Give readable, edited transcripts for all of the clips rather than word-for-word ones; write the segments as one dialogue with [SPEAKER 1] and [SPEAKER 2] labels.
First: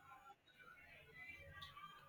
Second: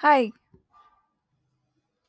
[SPEAKER 1] Hi,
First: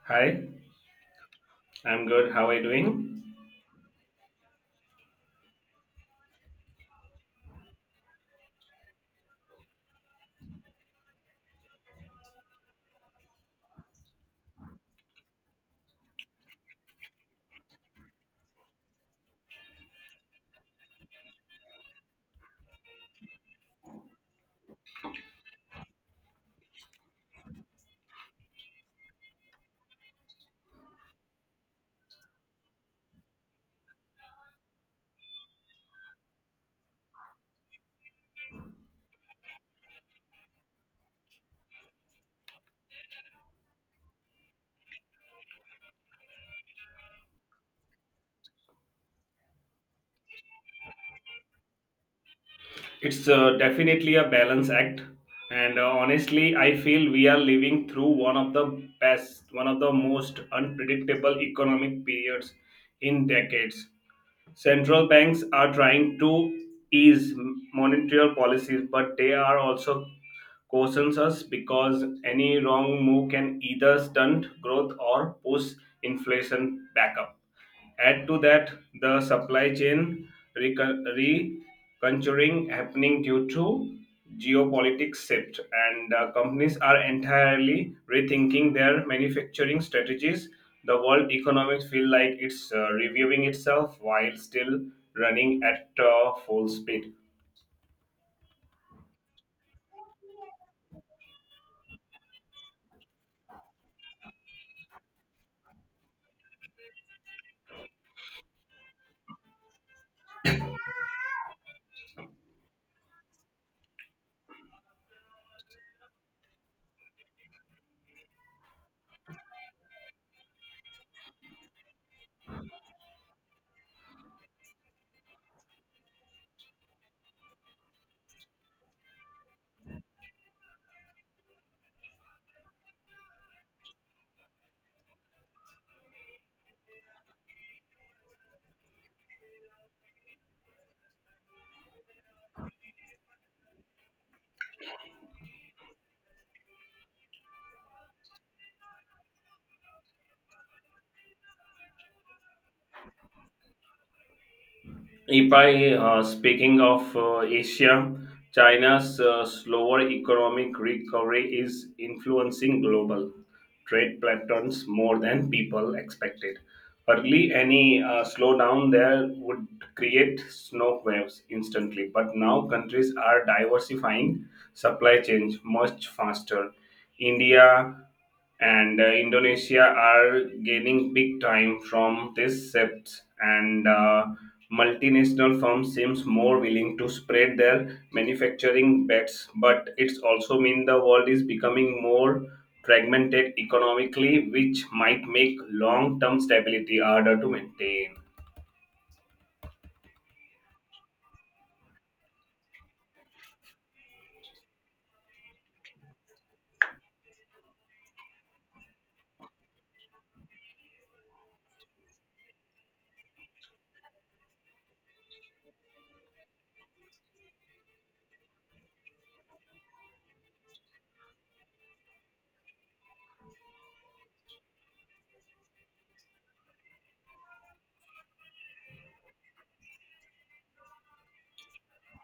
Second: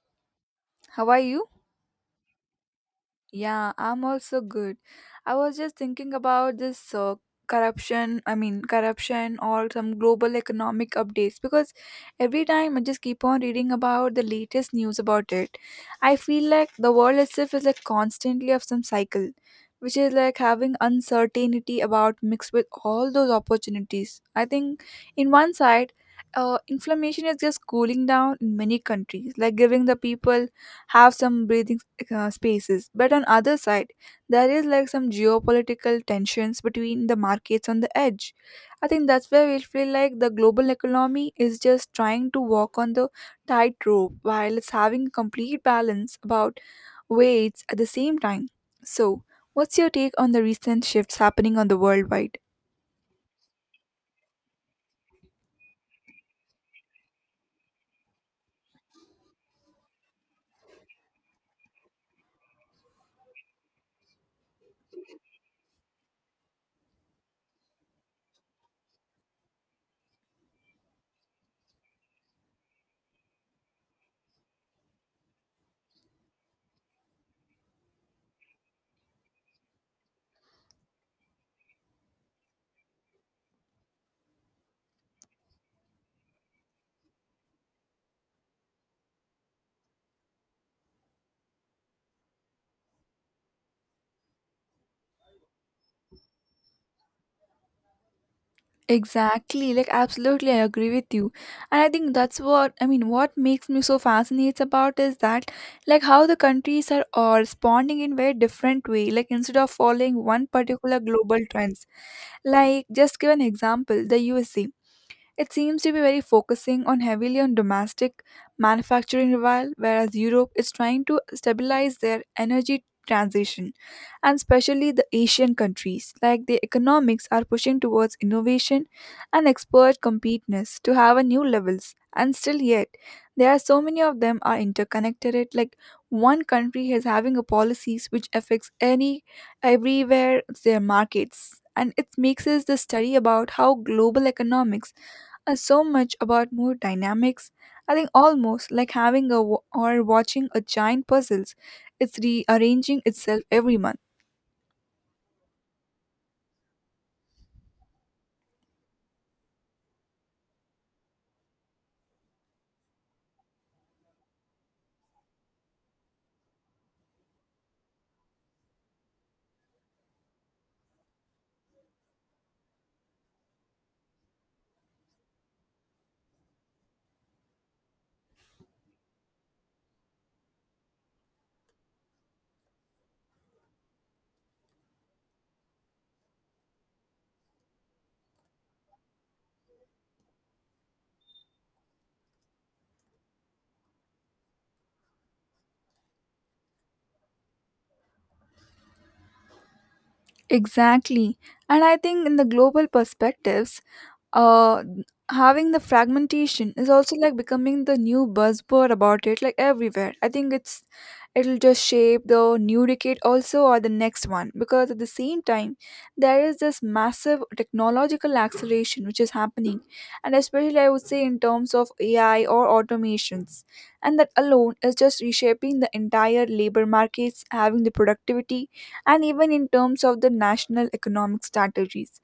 [SPEAKER 2] Hi,
[SPEAKER 1] how are you?
[SPEAKER 2] I'm good. How are you doing?
[SPEAKER 1] Yeah, I'm also good. I was just thinking about this corruption, corruption or some global economic updates because every time I just keep on reading about the latest news about it. I feel like the world itself is like constantly of some cycle, which is like having uncertainty about mixed with all those opportunities. I think in one side, inflammation is just cooling down in many countries, like giving the people have some breathing spaces but on other side there is like some geopolitical tensions between the markets on the edge. I think that's where we feel like the global economy is just trying to walk on the tightrope while it's having complete balance about weights at the same time. So what's your take on the recent shifts happening on the worldwide?
[SPEAKER 2] It's definitely a balance act, and honestly, I feel we are living through one of the best, one of the most unpredictable economic periods in decades. Central banks are trying to ease monetary policies, but they are also cautions us because any wrong move can either stunt growth or push inflation back up. Add to that the supply chain reconjuring happening due to geopolitics shift, and companies are entirely rethinking their manufacturing strategies. The world economics feel like it's reviewing itself while still running at full speed.
[SPEAKER 1] Exactly, like absolutely, I agree with you, and I think that's what I mean. What makes me so fascinated about is that, like, how the countries are all responding in very different way. Like, instead of following one particular global trends, like just give an example, the USA. It seems to be very focusing on heavily on domestic manufacturing while whereas Europe is trying to stabilize their energy transition, and especially the Asian countries like the economics are pushing towards innovation and expert competitiveness to have a new levels, and still yet there are so many of them are interconnected like one country is having a policies which affects any everywhere their markets, and it makes us the study about how global economics so much about mood dynamics. I think almost like having a wa- or watching a giant puzzles. It's rearranging itself every month.
[SPEAKER 2] If I Speaking of Asia, China's slower economic recovery is influencing global trade patterns more than people expected. Early, any slowdown there would create snow waves instantly, but now countries are diversifying supply chains much faster. India and Indonesia are gaining big time from this shift, and multinational firms seems more willing to spread their manufacturing bets. But it's also mean the world is becoming more fragmented economically, which might make long-term stability harder to maintain.
[SPEAKER 1] Exactly. And I think in the global perspectives, uh having the fragmentation is also like becoming the new buzzword about it like everywhere. I think it's it'll just shape the new decade also or the next one because at the same time there is this massive technological acceleration which is happening, and especially I would say in terms of AI or automations, and that alone is just reshaping the entire labor markets having the productivity and even in terms of the national economic strategies.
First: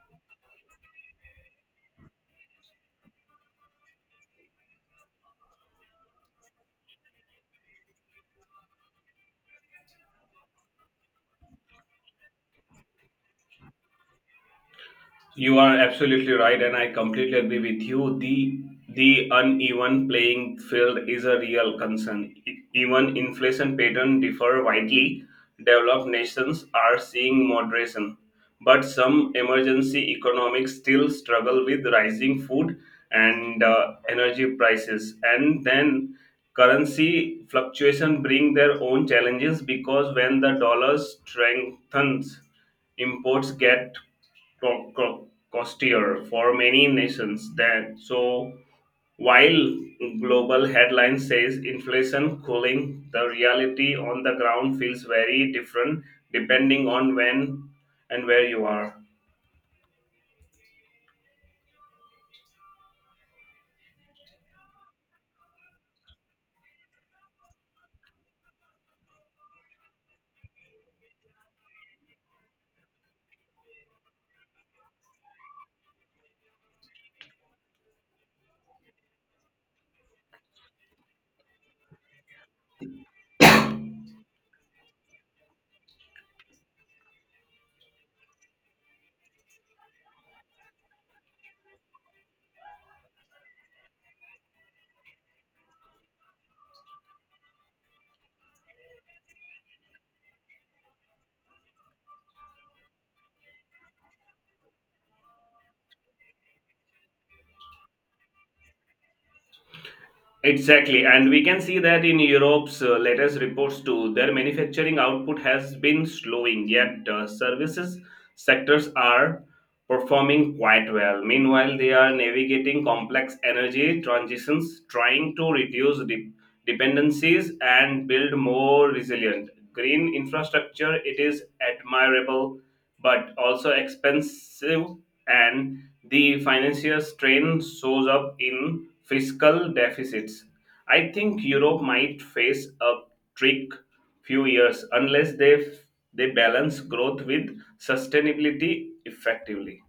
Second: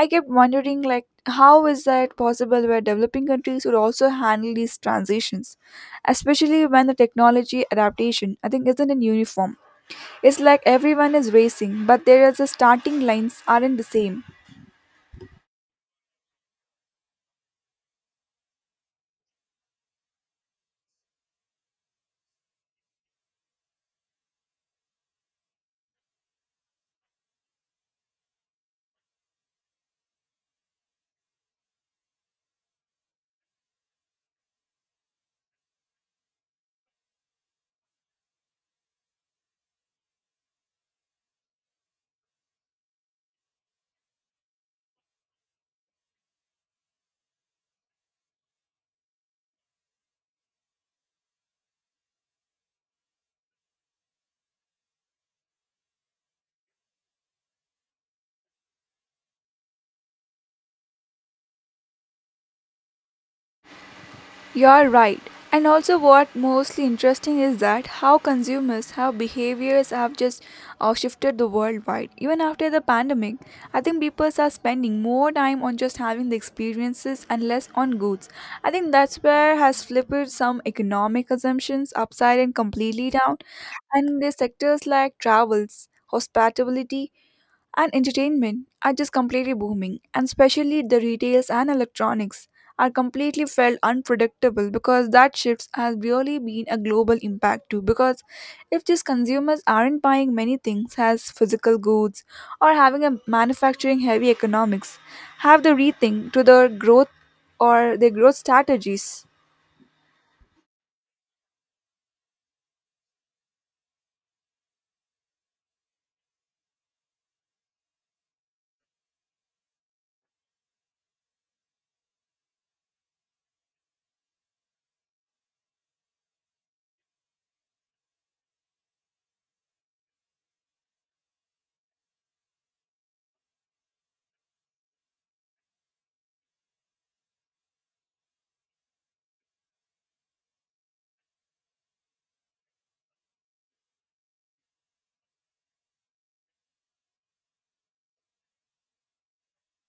[SPEAKER 1] I kept wondering like how is that possible where developing countries would also handle these transitions, especially when the technology adaptation I think isn't in uniform. It's like everyone is racing, but their the starting lines aren't the same.
[SPEAKER 2] You are absolutely right, and I completely agree with you. The uneven playing field is a real concern. Even inflation patterns differ widely. Developed nations are seeing moderation, but some emergency economics still struggle with rising food and energy prices. And then currency fluctuation bring their own challenges because when the dollar strengthens, imports get costlier for many nations than so while global headline says inflation cooling, the reality on the ground feels very different depending on when and where you are.
[SPEAKER 1] You're right. And also, what mostly interesting is that how consumers, how behaviors have just shifted the worldwide. Even after the pandemic, I think people are spending more time on just having the experiences and less on goods. I think that's where has flipped some economic assumptions upside and completely down. And the sectors like travels, hospitality, and entertainment are just completely booming, and especially the retails and electronics are completely felt unpredictable because that shifts has really been a global impact too. Because if these consumers aren't buying many things as physical goods or having a manufacturing heavy economics, have the rethink to their growth or their growth strategies.
[SPEAKER 2] Exactly, and we can see that in Europe's latest reports too. Their manufacturing output has been slowing, yet services sectors are performing quite well. Meanwhile, they are navigating complex energy transitions, trying to reduce dependencies and build more resilient green infrastructure. It is admirable, but also expensive and the financial strain shows up in fiscal deficits. I think Europe might face a trick few years unless they balance growth with sustainability effectively.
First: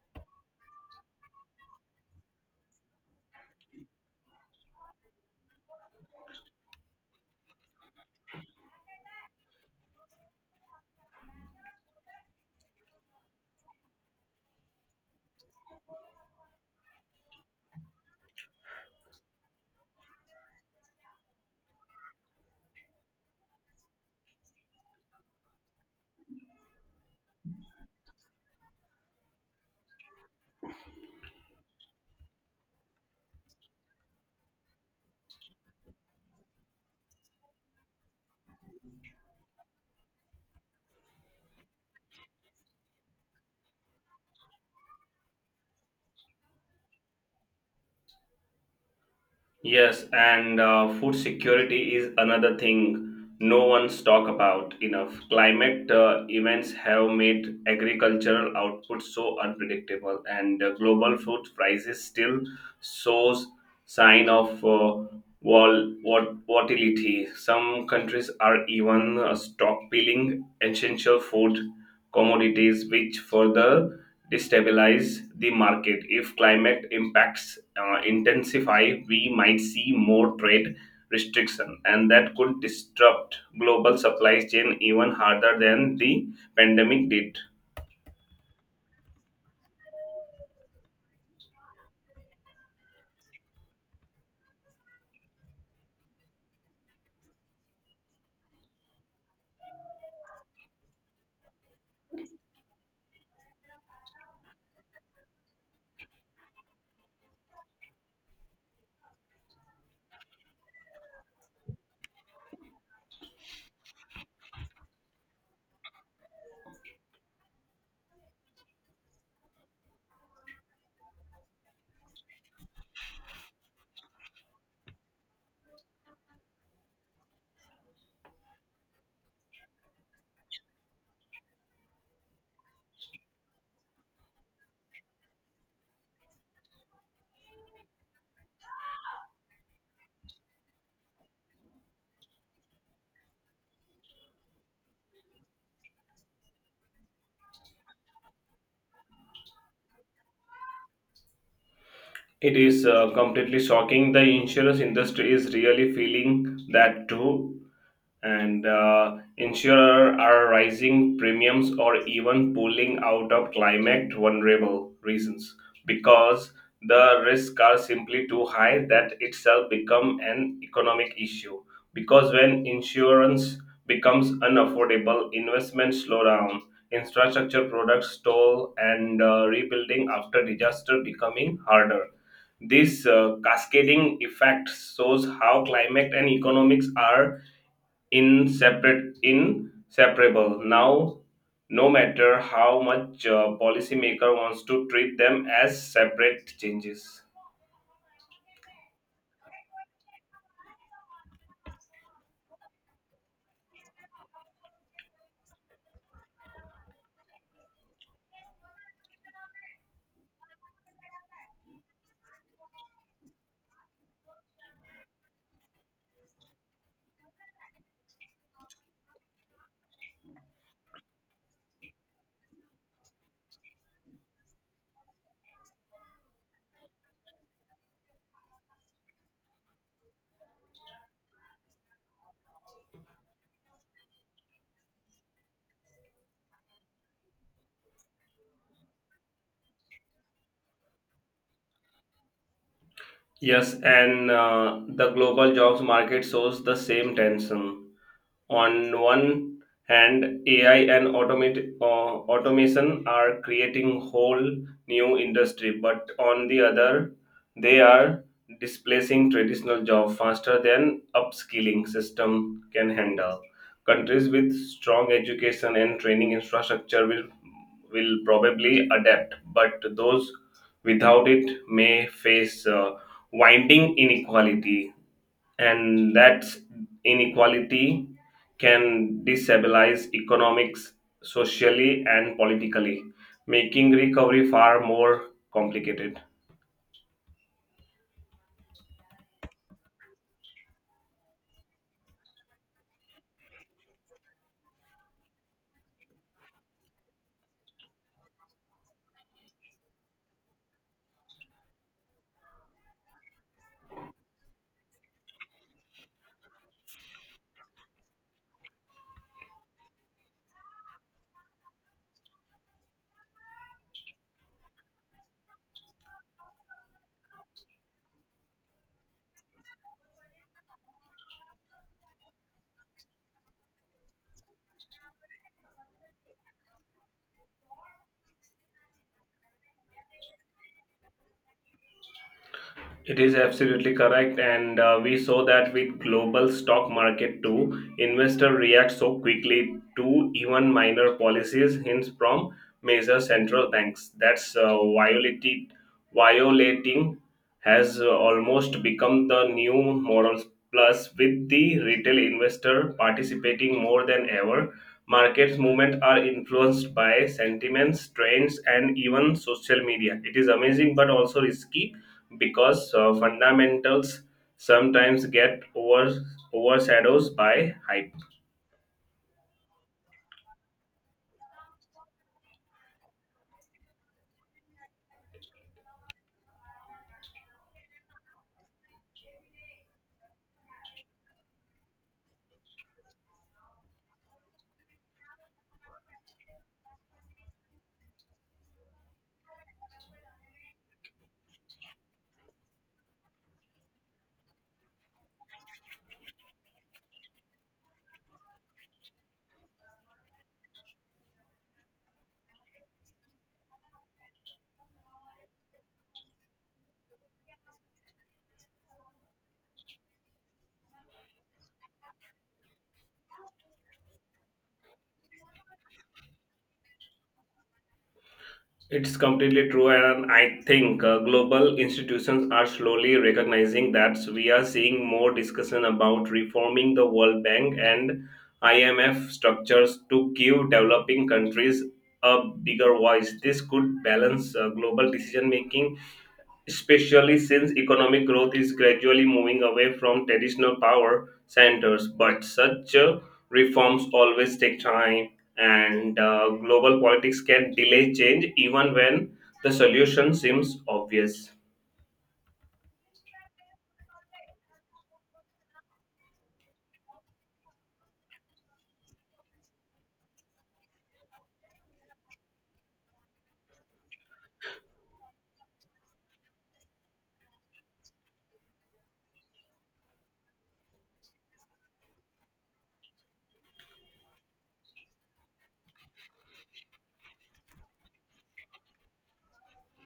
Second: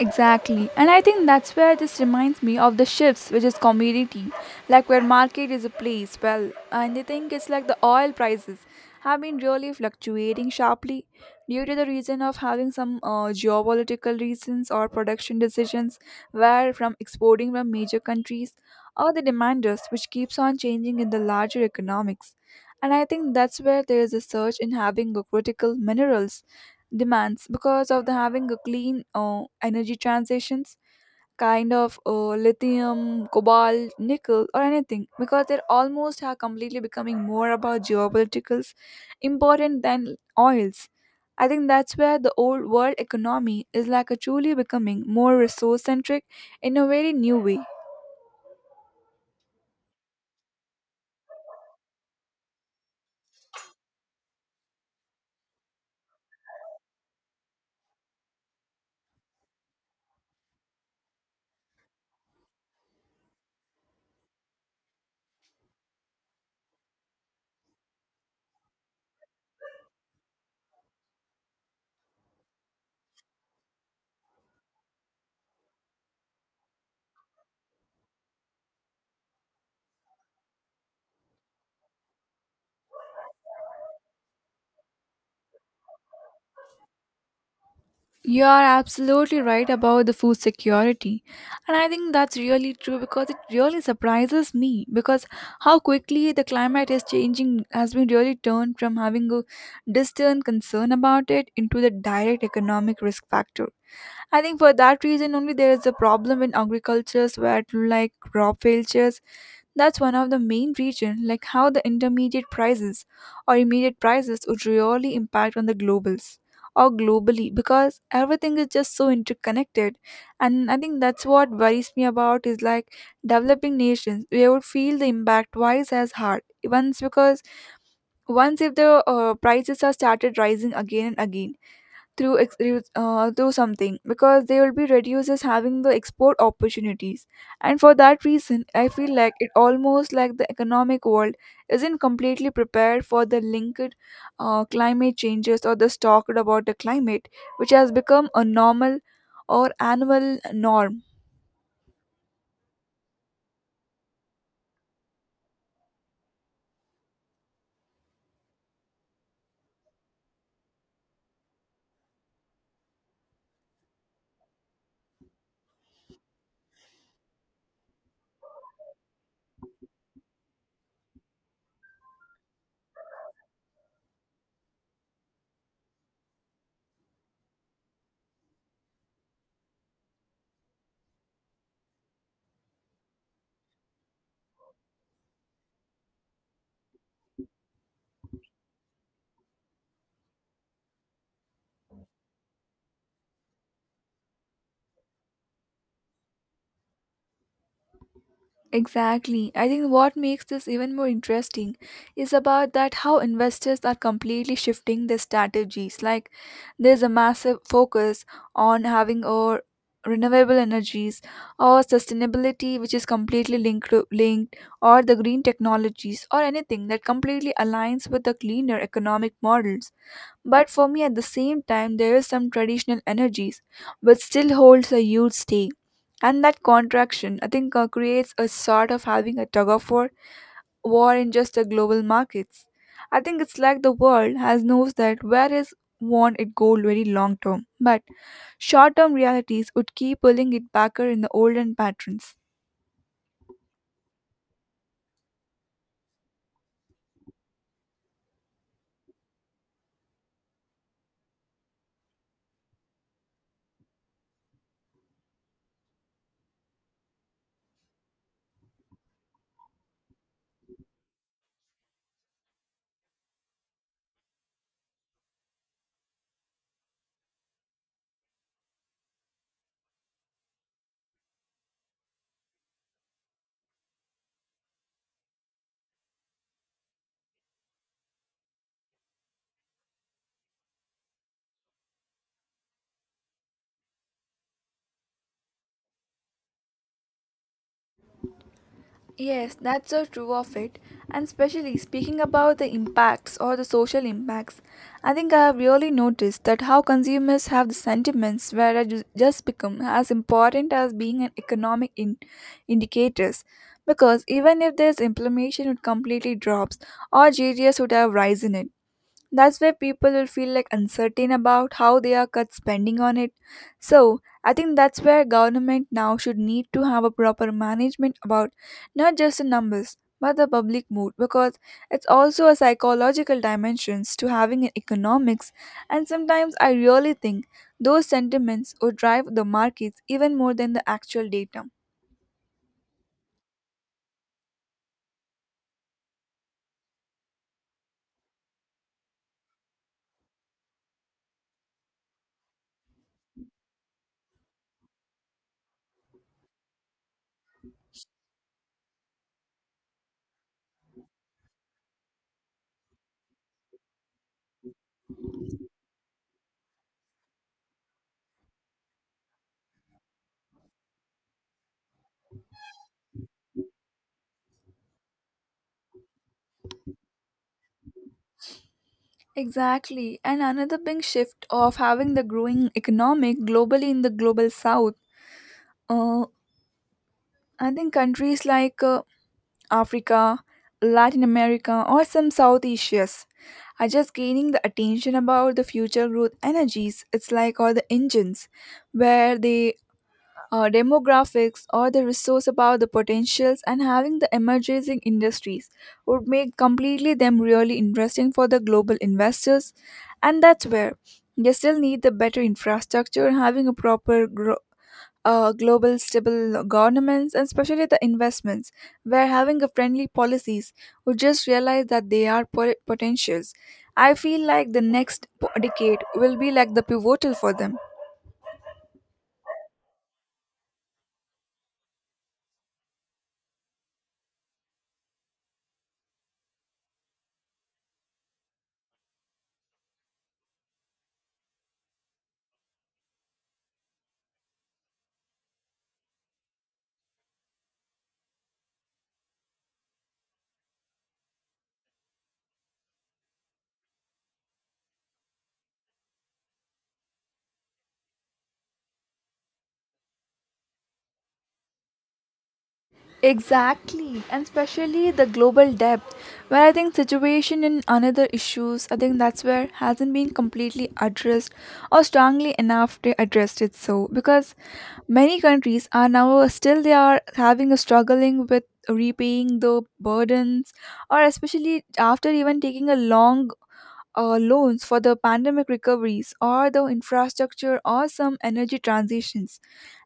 [SPEAKER 1] Exactly. And I think that's where this reminds me of the shifts, which is commodity, like where market is a place, well, and they think it's like the oil prices have been really fluctuating sharply due to the reason of having some geopolitical reasons or production decisions where from exporting from major countries or the demanders which keeps on changing in the larger economics. And I think that's where there is a surge in having a critical minerals demands because of the having a clean energy transitions kind of lithium cobalt nickel or anything because they're almost are completely becoming more about geopoliticals important than oils. I think that's where the old world economy is like a truly becoming more resource centric in a very new way.
[SPEAKER 2] Yes, and food security is another thing no one's talk about enough. Climate events have made agricultural output so unpredictable, and global food prices still shows sign of volatility. Some countries are even stockpiling essential food commodities, which further destabilize the market. If climate impacts intensify, we might see more trade restriction, and that could disrupt global supply chain even harder than the pandemic did.
[SPEAKER 1] You are absolutely right about the food security. And I think that's really true because it really surprises me because how quickly the climate is changing has been really turned from having a distant concern about it into the direct economic risk factor. I think for that reason only there is a problem in agricultures where like crop failures, that's one of the main reasons, like how the intermediate prices or immediate prices would really impact on the globals or globally because everything is just so interconnected. And I think that's what worries me about is like developing nations, we would feel the impact twice as hard. Once because once if the prices are started rising again and again through through something because they will be reduced as having the export opportunities. And for that reason I feel like it almost like the economic world isn't completely prepared for the linked climate changes or the talked about the climate which has become a normal or annual norm.
[SPEAKER 2] It is completely shocking. The insurance industry is really feeling that too. And insurer are rising premiums or even pulling out of climate vulnerable reasons because the risks are simply too high. That itself become an economic issue because when insurance becomes unaffordable, investments slow down, infrastructure products stall, and rebuilding after disaster becoming harder. This cascading effect shows how climate and economics are inseparable now, no matter how much policymaker wants to treat them as separate changes.
[SPEAKER 1] Exactly. I think what makes this even more interesting is about that how investors are completely shifting their strategies. Like there's a massive focus on having or renewable energies or sustainability which is completely linked or the green technologies or anything that completely aligns with the cleaner economic models. But for me, at the same time, there is some traditional energies which still holds a huge stake. And that contraction, I think, creates a sort of having a tug of war in just the global markets. I think it's like the world has knows that where is want it go very long term, but short term realities would keep pulling it backer in the olden patterns.
[SPEAKER 2] Yes, and the global jobs market shows the same tension. On one hand, AI and automation are creating whole new industry, but on the other, they are displacing traditional job faster than upskilling system can handle. Countries with strong education and training infrastructure will probably adapt, but those without it may face winding inequality, and that inequality can destabilize economics, socially, and politically, making recovery far more complicated.
[SPEAKER 1] Yes, that's so true of it. And especially speaking about the impacts or the social impacts, I think I have really noticed that how consumers have the sentiments where I just become as important as being an economic indicators. Because even if there's inflammation would completely drops or GDS would have rise in it. That's where people will feel like uncertain about how they are cut spending on it. So I think that's where government now should need to have a proper management about not just the numbers but the public mood because it's also a psychological dimensions to having an economics, and sometimes I really think those sentiments would drive the markets even more than the actual data.
[SPEAKER 2] It is absolutely correct, and we saw that with global stock market too. Investor react so quickly to even minor policies hints from major central banks. That's violating has almost become the new morals. Plus, with the retail investor participating more than ever, markets movements are influenced by sentiments, trends, and even social media. It is amazing but also risky because fundamentals sometimes get overshadows by hype.
[SPEAKER 1] Exactly. And another big shift of having the growing economic globally in the global south. Uh, I think countries like Africa, Latin America, or some South Asia's are just gaining the attention about the future growth energies. It's like all the engines where they demographics or the resource about the potentials and having the emerging industries would make completely them really interesting for the global investors, and that's where they still need the better infrastructure having a proper global stable governments and especially the investments where having a friendly policies would just realize that they are potentials. I feel like the next decade will be like the pivotal for them.
[SPEAKER 2] It's completely true, and I think global institutions are slowly recognizing that. We are seeing more discussion about reforming the World Bank and IMF structures to give developing countries a bigger voice. This could balance global decision making, especially since economic growth is gradually moving away from traditional power centers. But such reforms always take time, and global politics can delay change even when the solution seems obvious.
[SPEAKER 1] Exactly, and especially the global depth, where I think situation and another issues, I think that's where hasn't been completely addressed or strongly enough to address it. So because many countries are now still they are having a struggling with repaying the burdens, or especially after even taking a long loans for the pandemic recoveries or the infrastructure or some energy transitions.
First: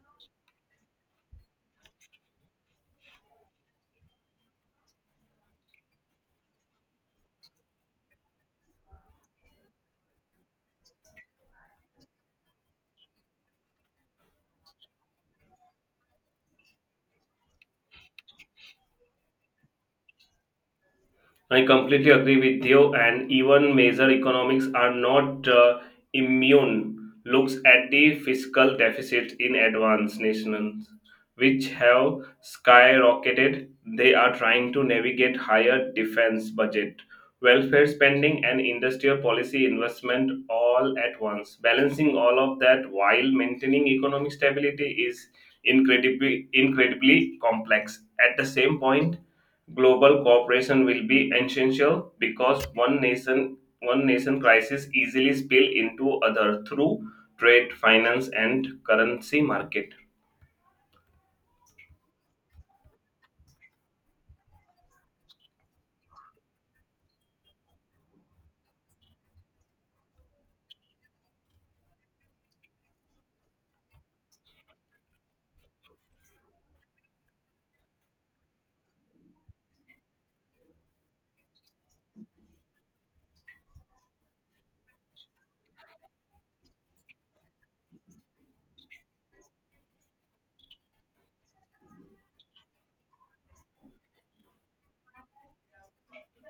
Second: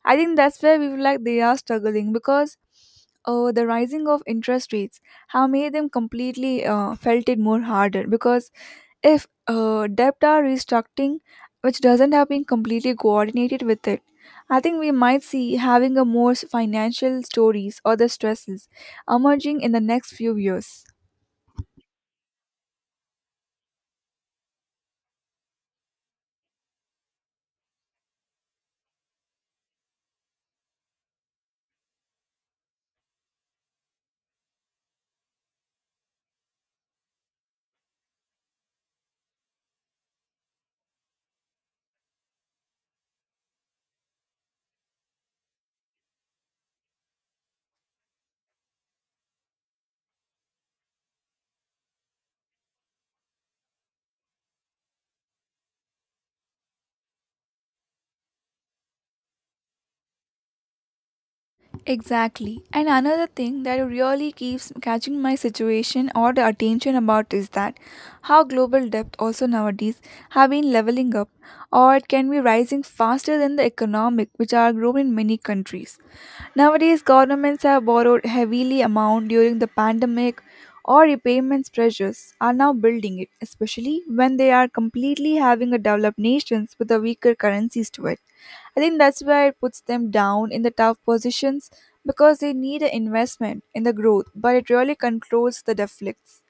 [SPEAKER 1] I think that's where we feel like they are struggling because the rising of interest rates have made them completely felt it more harder because if debt are restructuring which doesn't have been completely coordinated with it. I think we might see having a more financial stories or the stresses emerging in the next few years.
[SPEAKER 2] I completely agree with you, and even major economics are not immune. Looks at the fiscal deficits in advanced nations, which have skyrocketed. They are trying to navigate higher defense budget, welfare spending, and industrial policy investment all at once. Balancing all of that while maintaining economic stability is incredibly complex. At the same point, global cooperation will be essential because one nation crisis easily spill into other through trade, finance, and currency market.
[SPEAKER 1] Exactly. And another thing that really keeps catching my situation or the attention about is that how global debt also nowadays have been leveling up or it can be rising faster than the economic which are growing in many countries. Nowadays governments have borrowed heavily amount during the pandemic or repayments pressures are now building it, especially when they are completely having a developed nations with a weaker currencies to it. I think that's where it puts them down in the tough positions because they need an investment in the growth, but it really controls the deflects.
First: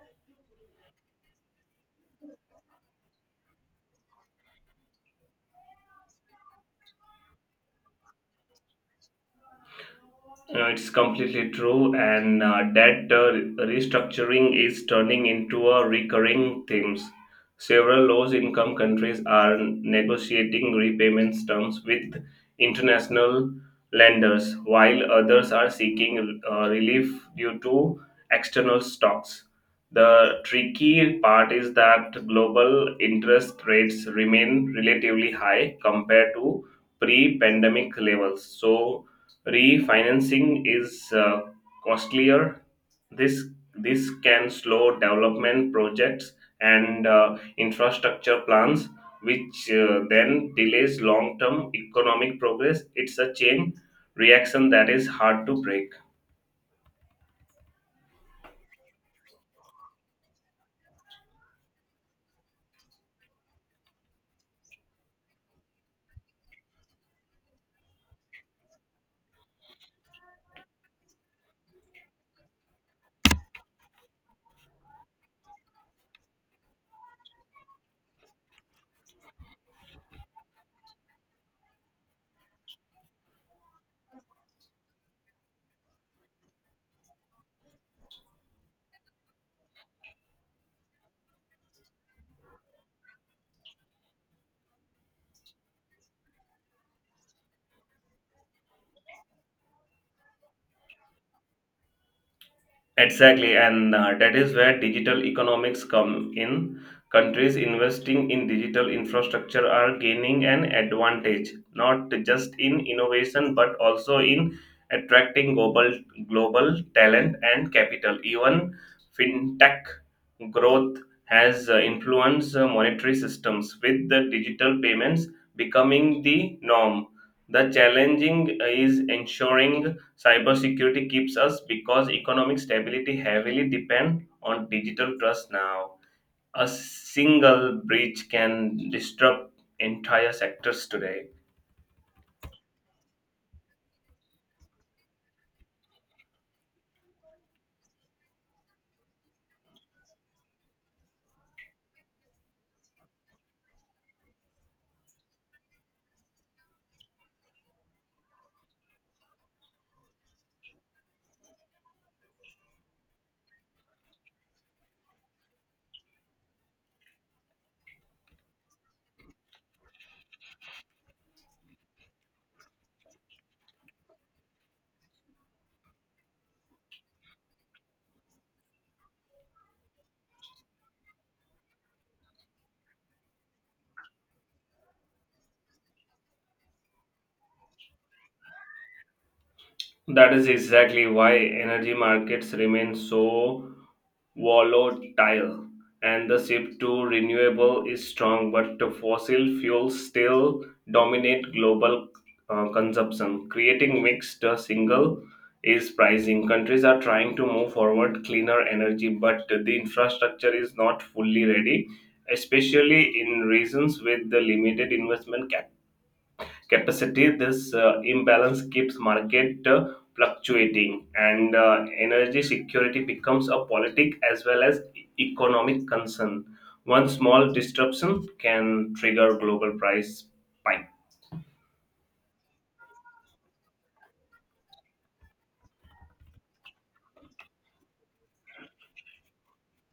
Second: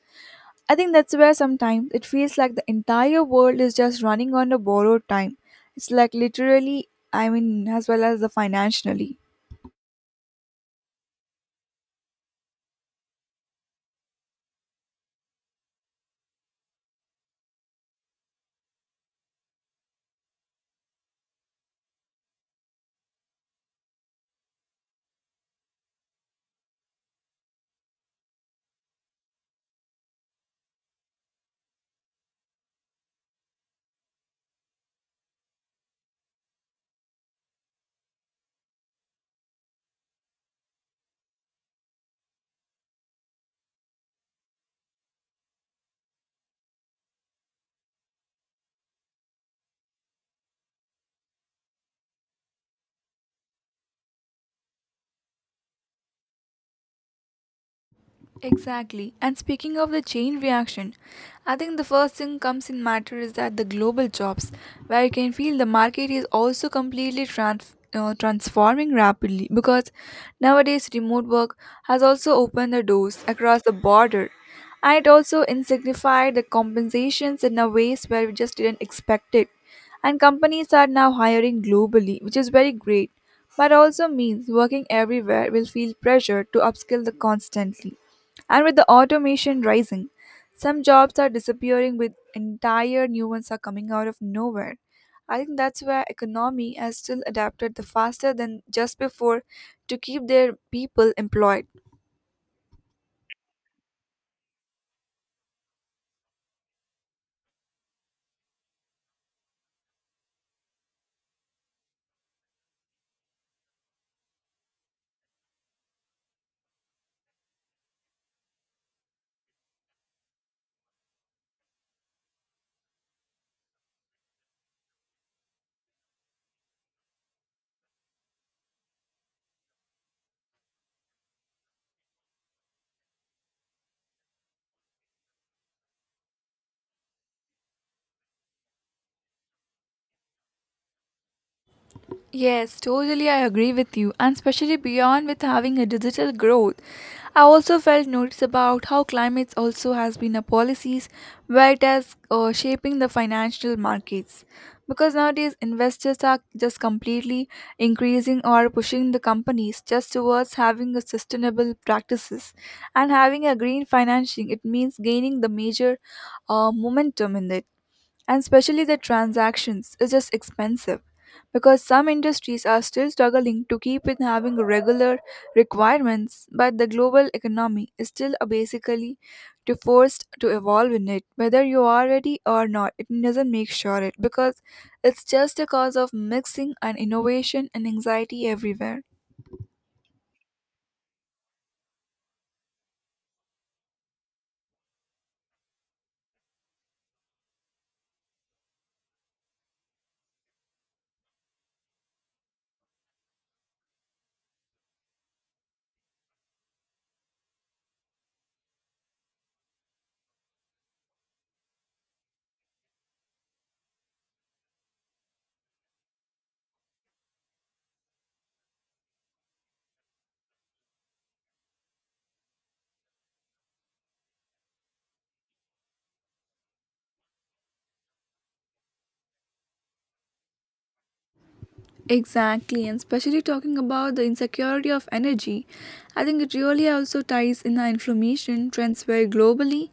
[SPEAKER 1] I think that's where sometimes it feels like the entire world is just running on a borrowed time. It's like literally, I mean, as well as the financially.
[SPEAKER 2] It's completely true, and that restructuring is turning into a recurring theme. Several low-income countries are negotiating repayment terms with international lenders, while others are seeking relief due to external shocks. The tricky part is that global interest rates remain relatively high compared to pre-pandemic levels, so refinancing is costlier. This this can slow development projects and infrastructure plans, which then delays long-term economic progress. It's a chain reaction that is hard to break.
[SPEAKER 1] Exactly. And speaking of the chain reaction, I think the first thing comes in matter is that the global jobs, where you can feel the market is also completely transforming rapidly because nowadays remote work has also opened the doors across the border. And it also insignified the compensations in a ways where we just didn't expect it. And companies are now hiring globally, which is very great, but also means working everywhere will feel pressure to upskill the constantly. And with the automation rising, some jobs are disappearing with entire new ones are coming out of nowhere. I think that's where economy has still adapted the faster than just before to keep their people employed.
[SPEAKER 2] Exactly, and that is where digital economics come in. Countries investing in digital infrastructure are gaining an advantage, not just in innovation but also in attracting global talent and capital. Even fintech growth has influenced monetary systems, with the digital payments becoming the norm. The challenging is ensuring cybersecurity keeps us because economic stability heavily depends on digital trust now. A single breach can disrupt entire sectors today.
[SPEAKER 1] Yes, totally, I agree with you, and especially beyond with having a digital growth. I also felt notice about how climates also has been a policies where it has shaping the financial markets. Because nowadays investors are just completely increasing or pushing the companies just towards having a sustainable practices and having a green financing. It means gaining the major momentum in it, and especially the transactions is just expensive because some industries are still struggling to keep in having regular requirements, but the global economy is still a basically to forced to evolve in it whether you are ready or not, it doesn't make sure it because it's just a cause of mixing and innovation and anxiety everywhere.
[SPEAKER 2] That is exactly why energy markets remain so volatile, and the shift to renewable is strong, but the fossil fuels still dominate global consumption, creating mixed single is pricing. Countries are trying to move forward cleaner energy, but the infrastructure is not fully ready, especially in regions with the limited investment capacity. This imbalance keeps market fluctuating, and energy security becomes a politic as well as economic concern. One small disruption can trigger global price spike.
[SPEAKER 1] Exactly, and especially talking about the insecurity of energy, I think it really also ties in the inflammation transfer globally.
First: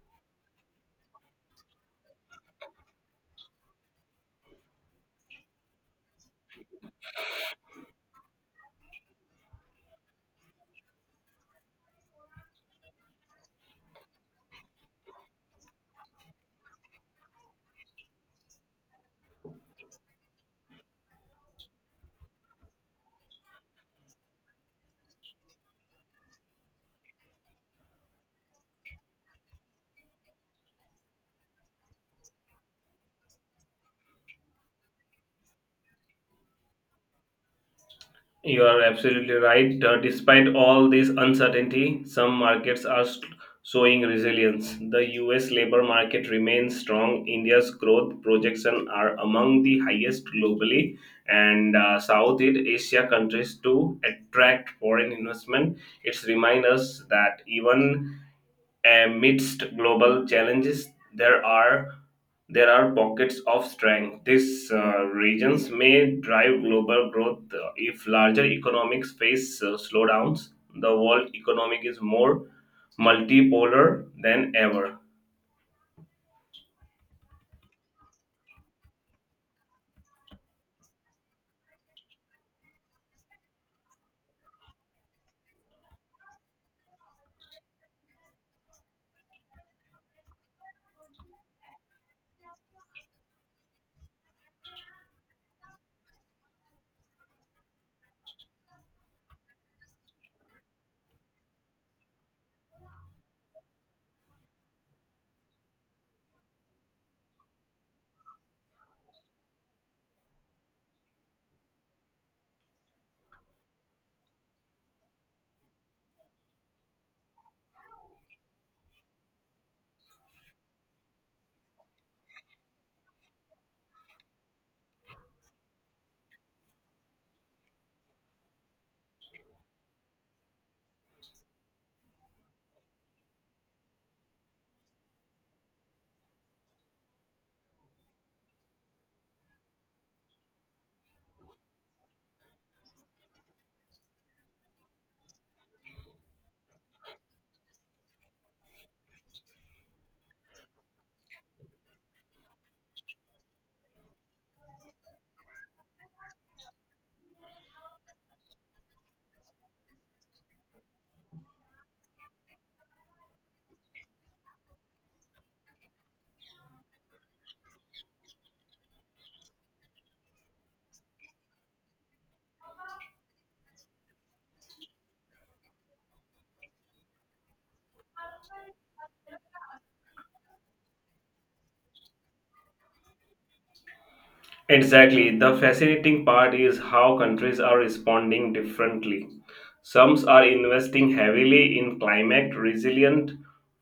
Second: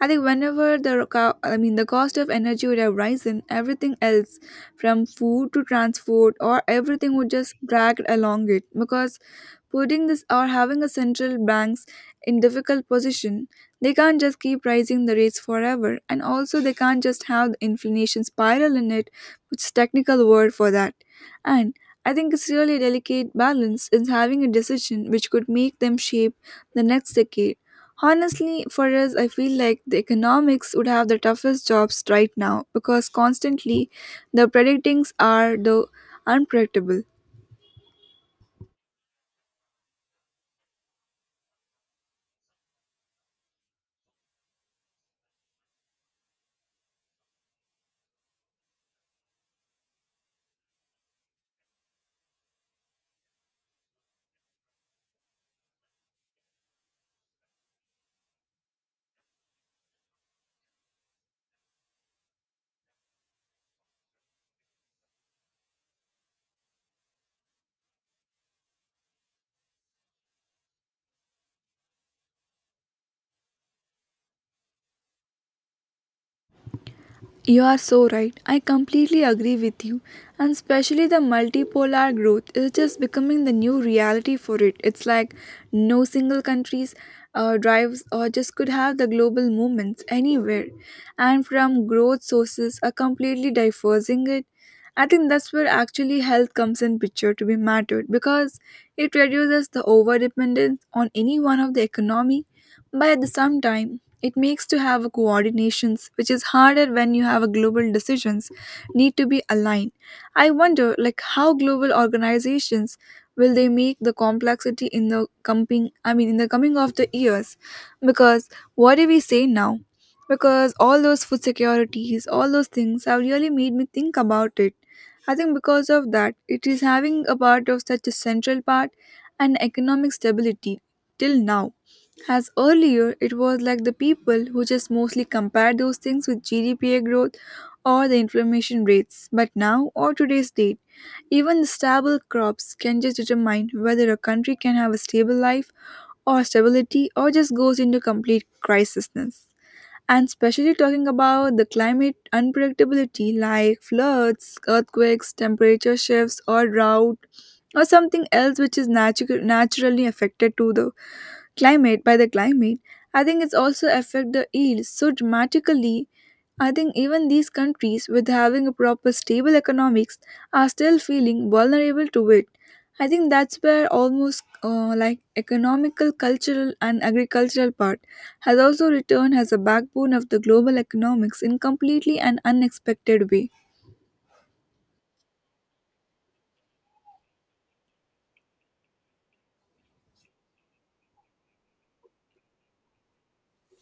[SPEAKER 1] I think whenever the the cost of energy would have risen, everything else from food to transport or everything would just drag along it because putting this or having a central banks in difficult position, they can't just keep raising the rates forever, and also they can't just have the inflation spiral in it, which is technical word for that. And I think it's really a delicate balance in having a decision which could make them shape the next decade. Honestly, for us, I feel like the economics would have the toughest jobs right now because constantly the predictings are the unpredictable.
[SPEAKER 2] You are absolutely right. Despite all this uncertainty, some markets are showing resilience. The US labor market remains strong. India's growth projections are among the highest globally, and Southeast Asia countries to attract foreign investment. It's remind us that even amidst global challenges, there are there are pockets of strength. These regions may drive global growth if larger economics face slowdowns. The world economic is more multipolar than ever.
[SPEAKER 1] You are so right. I completely agree with you. And especially the multipolar growth is just becoming the new reality for it. It's like no single countries drives or just could have the global movements anywhere. And from growth sources are completely diversing it. I think that's where actually health comes in picture to be mattered because it reduces the over dependence on any one of the economy by at the same time it makes to have a coordinations, which is harder when you have a global decisions need to be aligned. I wonder like how global organizations will they make the complexity in the coming of the years because what do we say now? Because all those food securities, all those things have really made me think about it. I think because of that, it is having a part of such a central part and economic stability till now, as earlier, it was like the people who just mostly compare those things with GDP growth or the inflammation rates. But now, or today's date, even the stable crops can just determine whether a country can have a stable life or stability or just goes into complete crisisness. And especially talking about the climate unpredictability like floods, earthquakes, temperature shifts, or drought, or something else which is naturally affected to the climate by the climate, I think it's also affect the yield so dramatically. I think even these countries with having a proper stable economics are still feeling vulnerable to it. I think that's where almost like economical cultural and agricultural part has also returned as a backbone of the global economics in completely an unexpected way.
[SPEAKER 2] Exactly. The fascinating part is how countries are responding differently. Some are investing heavily in climate resilient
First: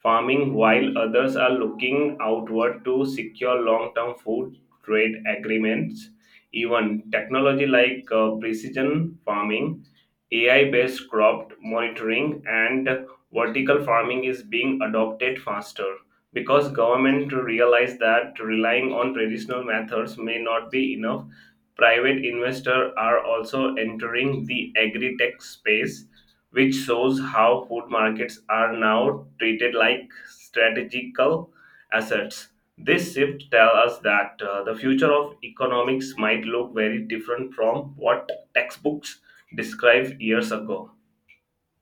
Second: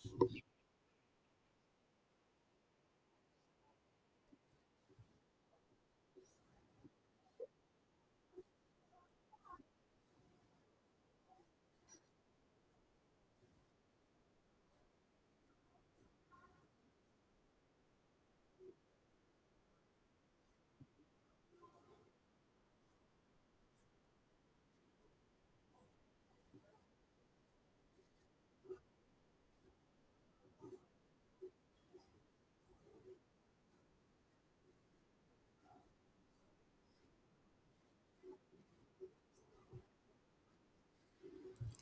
[SPEAKER 2] farming, while others are looking outward to secure long term food trade agreements. Even technology like precision farming, AI based crop monitoring, and vertical farming is being adopted faster because government realized that relying on traditional methods may not be enough. Private investors are also entering the agri-tech space, which shows how food markets are now treated like strategical assets. This shift tells us that the future of economics might look very different from what textbooks described years ago.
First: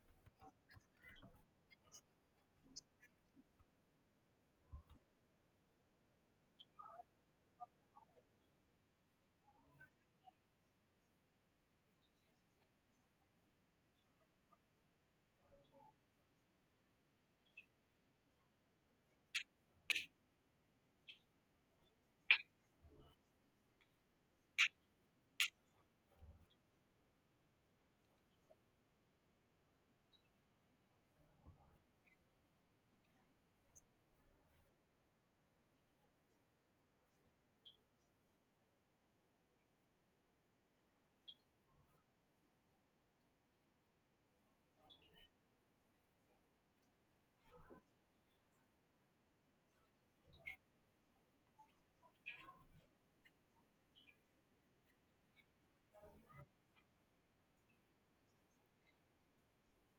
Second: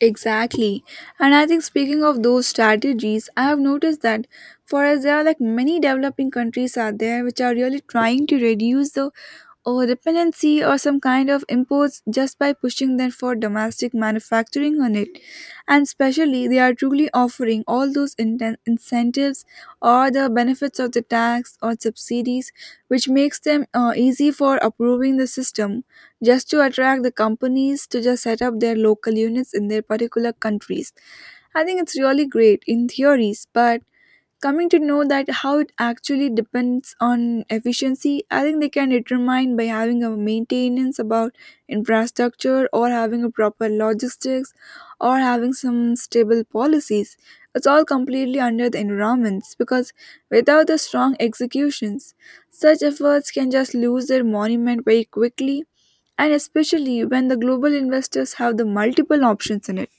[SPEAKER 1] Exactly. And I think speaking of those strategies, I have noticed that for us there are like many developing countries out there which are really trying to reduce the or dependency or some kind of imports just by pushing them for domestic manufacturing on it. And especially, they are truly offering all those incentives or the benefits of the tax or subsidies, which makes them easy for approving the system just to attract the companies to just set up their local units in their particular countries. I think it's really great in theories, but coming to know that how it actually depends on efficiency, I think they can determine by having a maintenance about infrastructure or having a proper logistics or having some stable policies. It's all completely under the environments because without the strong executions such efforts can just lose their monument very quickly, and especially when the global investors have the multiple options in it.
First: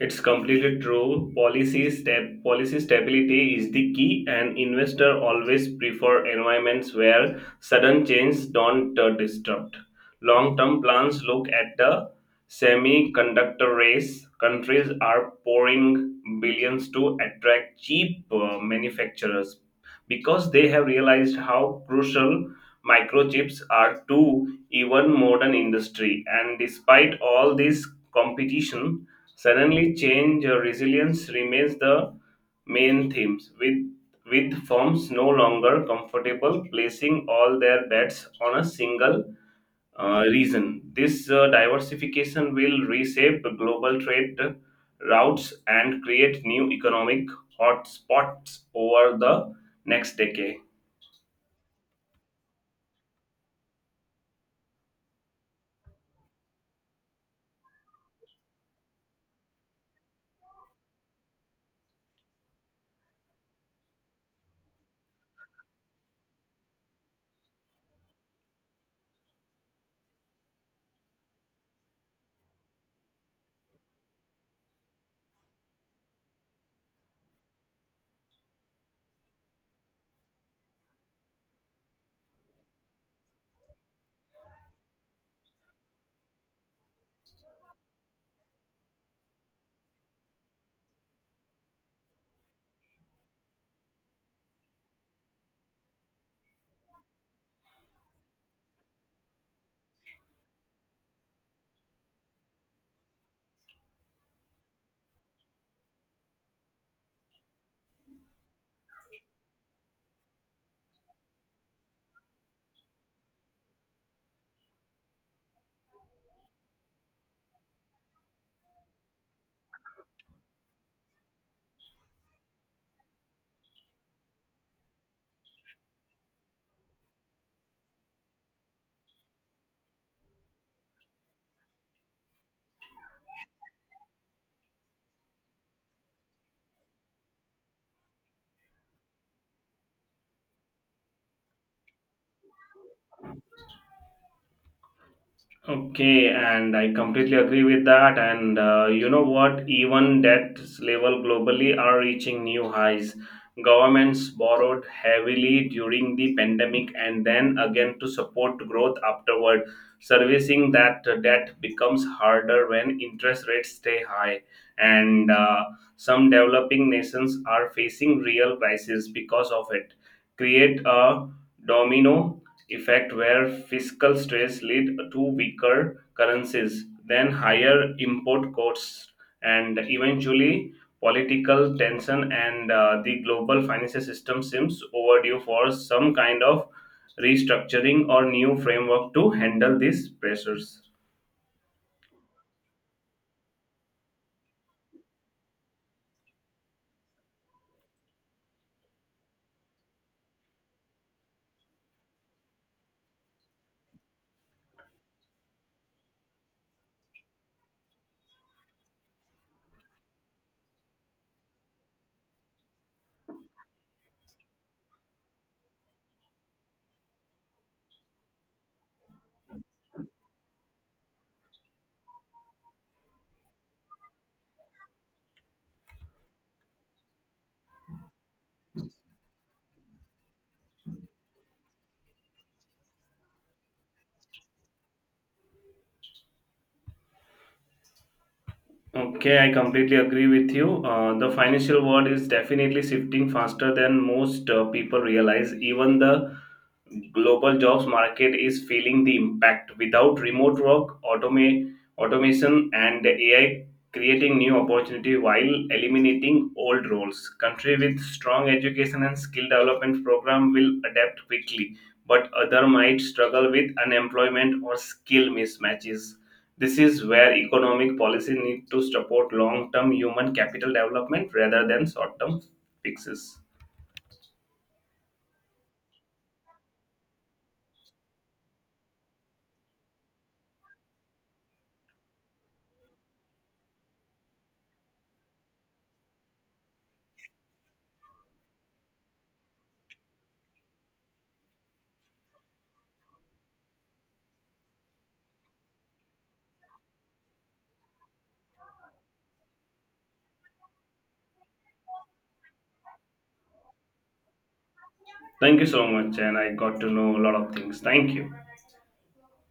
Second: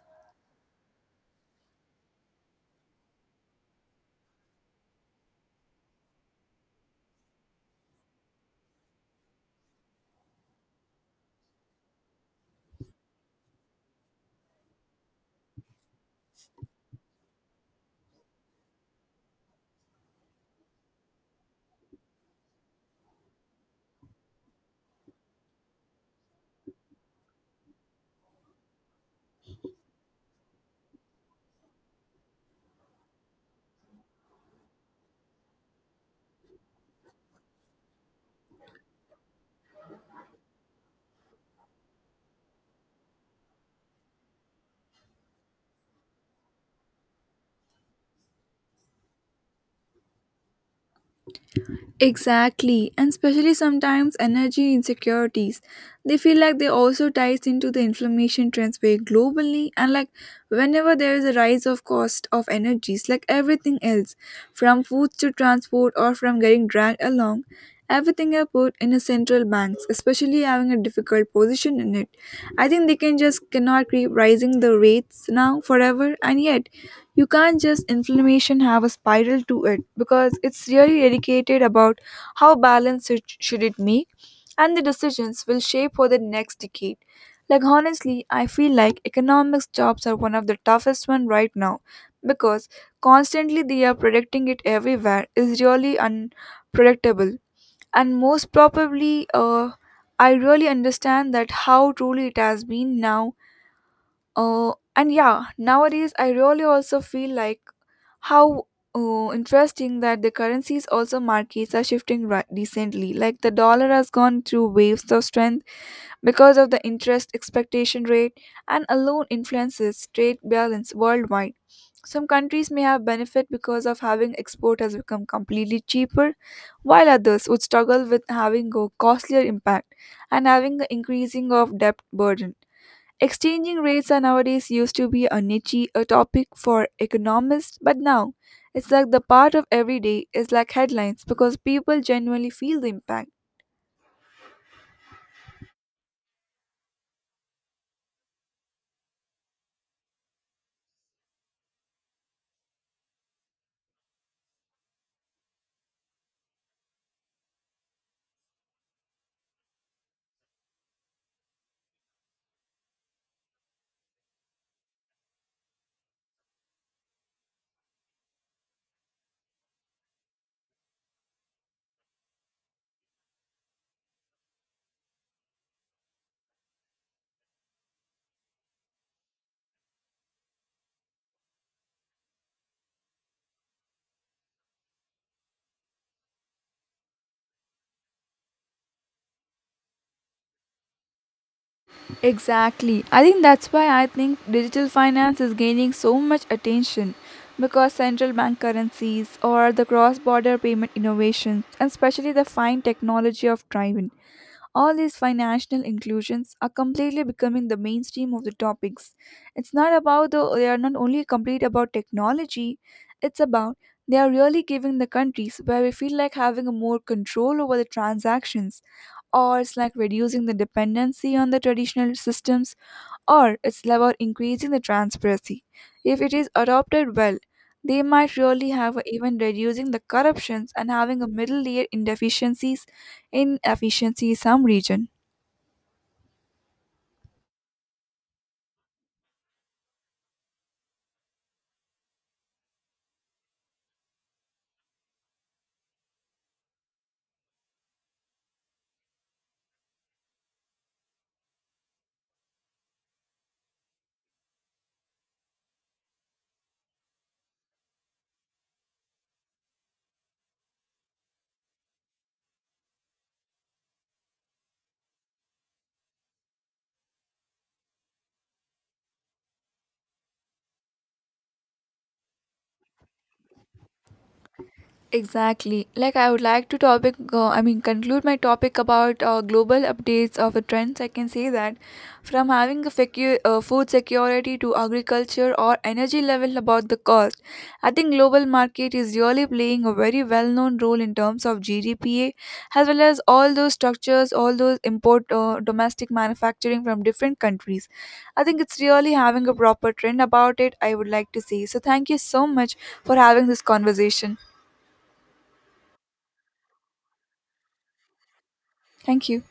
[SPEAKER 2] It's completely true. Policy stability is the key, and investor always prefer environments where sudden changes don't disrupt long-term plans. Look at the semiconductor race. Countries are pouring billions to attract cheap manufacturers because they have realized how crucial microchips are to even modern industry. And despite all this competition, suddenly change or resilience remains the main themes, with firms no longer comfortable placing all their bets on a single reason. This diversification will reshape the global trade routes and create new economic hotspots over the next decade.
[SPEAKER 1] Exactly, and especially sometimes energy insecurities. They feel like they also ties into the inflammation trends way globally, and like whenever there is a rise of cost of energies like everything else, from foods to transport or from getting dragged along, everything are put in a central banks, especially having a difficult position in it. I think they can just cannot keep rising the rates now forever, and yet you can't just inflammation have a spiral to it because it's really dedicated about how balanced it should it make, and the decisions will shape for the next decade. Like honestly I feel like economics jobs are one of the toughest one right now because constantly they are predicting it everywhere is really unpredictable. And most probably I really understand that how truly it has been now. And yeah, nowadays I really also feel like how. Oh, interesting that the currencies also markets are shifting recently. Like the dollar has gone through waves of strength because of the interest expectation rate and alone influences trade balance worldwide. Some countries may have benefit because of having export has become completely cheaper, while others would struggle with having a costlier impact and having the increasing of debt burden. Exchanging rates are nowadays used to be a niche a topic for economists, but now it's like the part of every day is like headlines because people genuinely feel the impact.
[SPEAKER 2] Okay, and I completely agree with that. And you know what? Even debt level globally are reaching new highs. Governments borrowed heavily during the pandemic and then again to support growth afterward. Servicing that debt becomes harder when interest rates stay high. And some developing nations are facing real crises because of it. Create a domino effect where fiscal stress lead to weaker currencies, then higher import costs, and eventually political tension. And the global financial system seems overdue for some kind of restructuring or new framework to handle these pressures.
[SPEAKER 1] Exactly. I think that's why I think digital finance is gaining so much attention because central bank currencies or the cross border payment innovations and especially the fine technology of driving. All these financial inclusions are completely becoming the mainstream of the topics. It's not about the they are not only complete about technology, it's about they are really giving the countries where we feel like having a more control over the transactions, or it's like reducing the dependency on the traditional systems, or it's about increasing the transparency. If it is adopted well, they might really have even reducing the corruptions and having a middle layer in deficiencies in efficiency some region.
[SPEAKER 2] Okay, I completely agree with you. The financial world is definitely shifting faster than most people realize. Even the global jobs market is feeling the impact. Without remote work, automation, and AI creating new opportunity while eliminating old roles. Country with strong education and skill development program will adapt quickly, but other might struggle with unemployment or skill mismatches. This is where economic policy need to support long-term human capital development rather than short-term fixes.
[SPEAKER 1] Exactly. Like I would like to topic. I mean, conclude my topic about global updates of the trends. I can say that from having a food security to agriculture or energy level about the cost, I think global market is really playing a very well-known role in terms of GDPA as well as all those structures, all those import domestic manufacturing from different countries. I think it's really having a proper trend about it. I would like to say so. Thank you so much for having this conversation.
[SPEAKER 2] Thank you so much, and I got to know a lot of things. Thank you.
[SPEAKER 1] Thank you.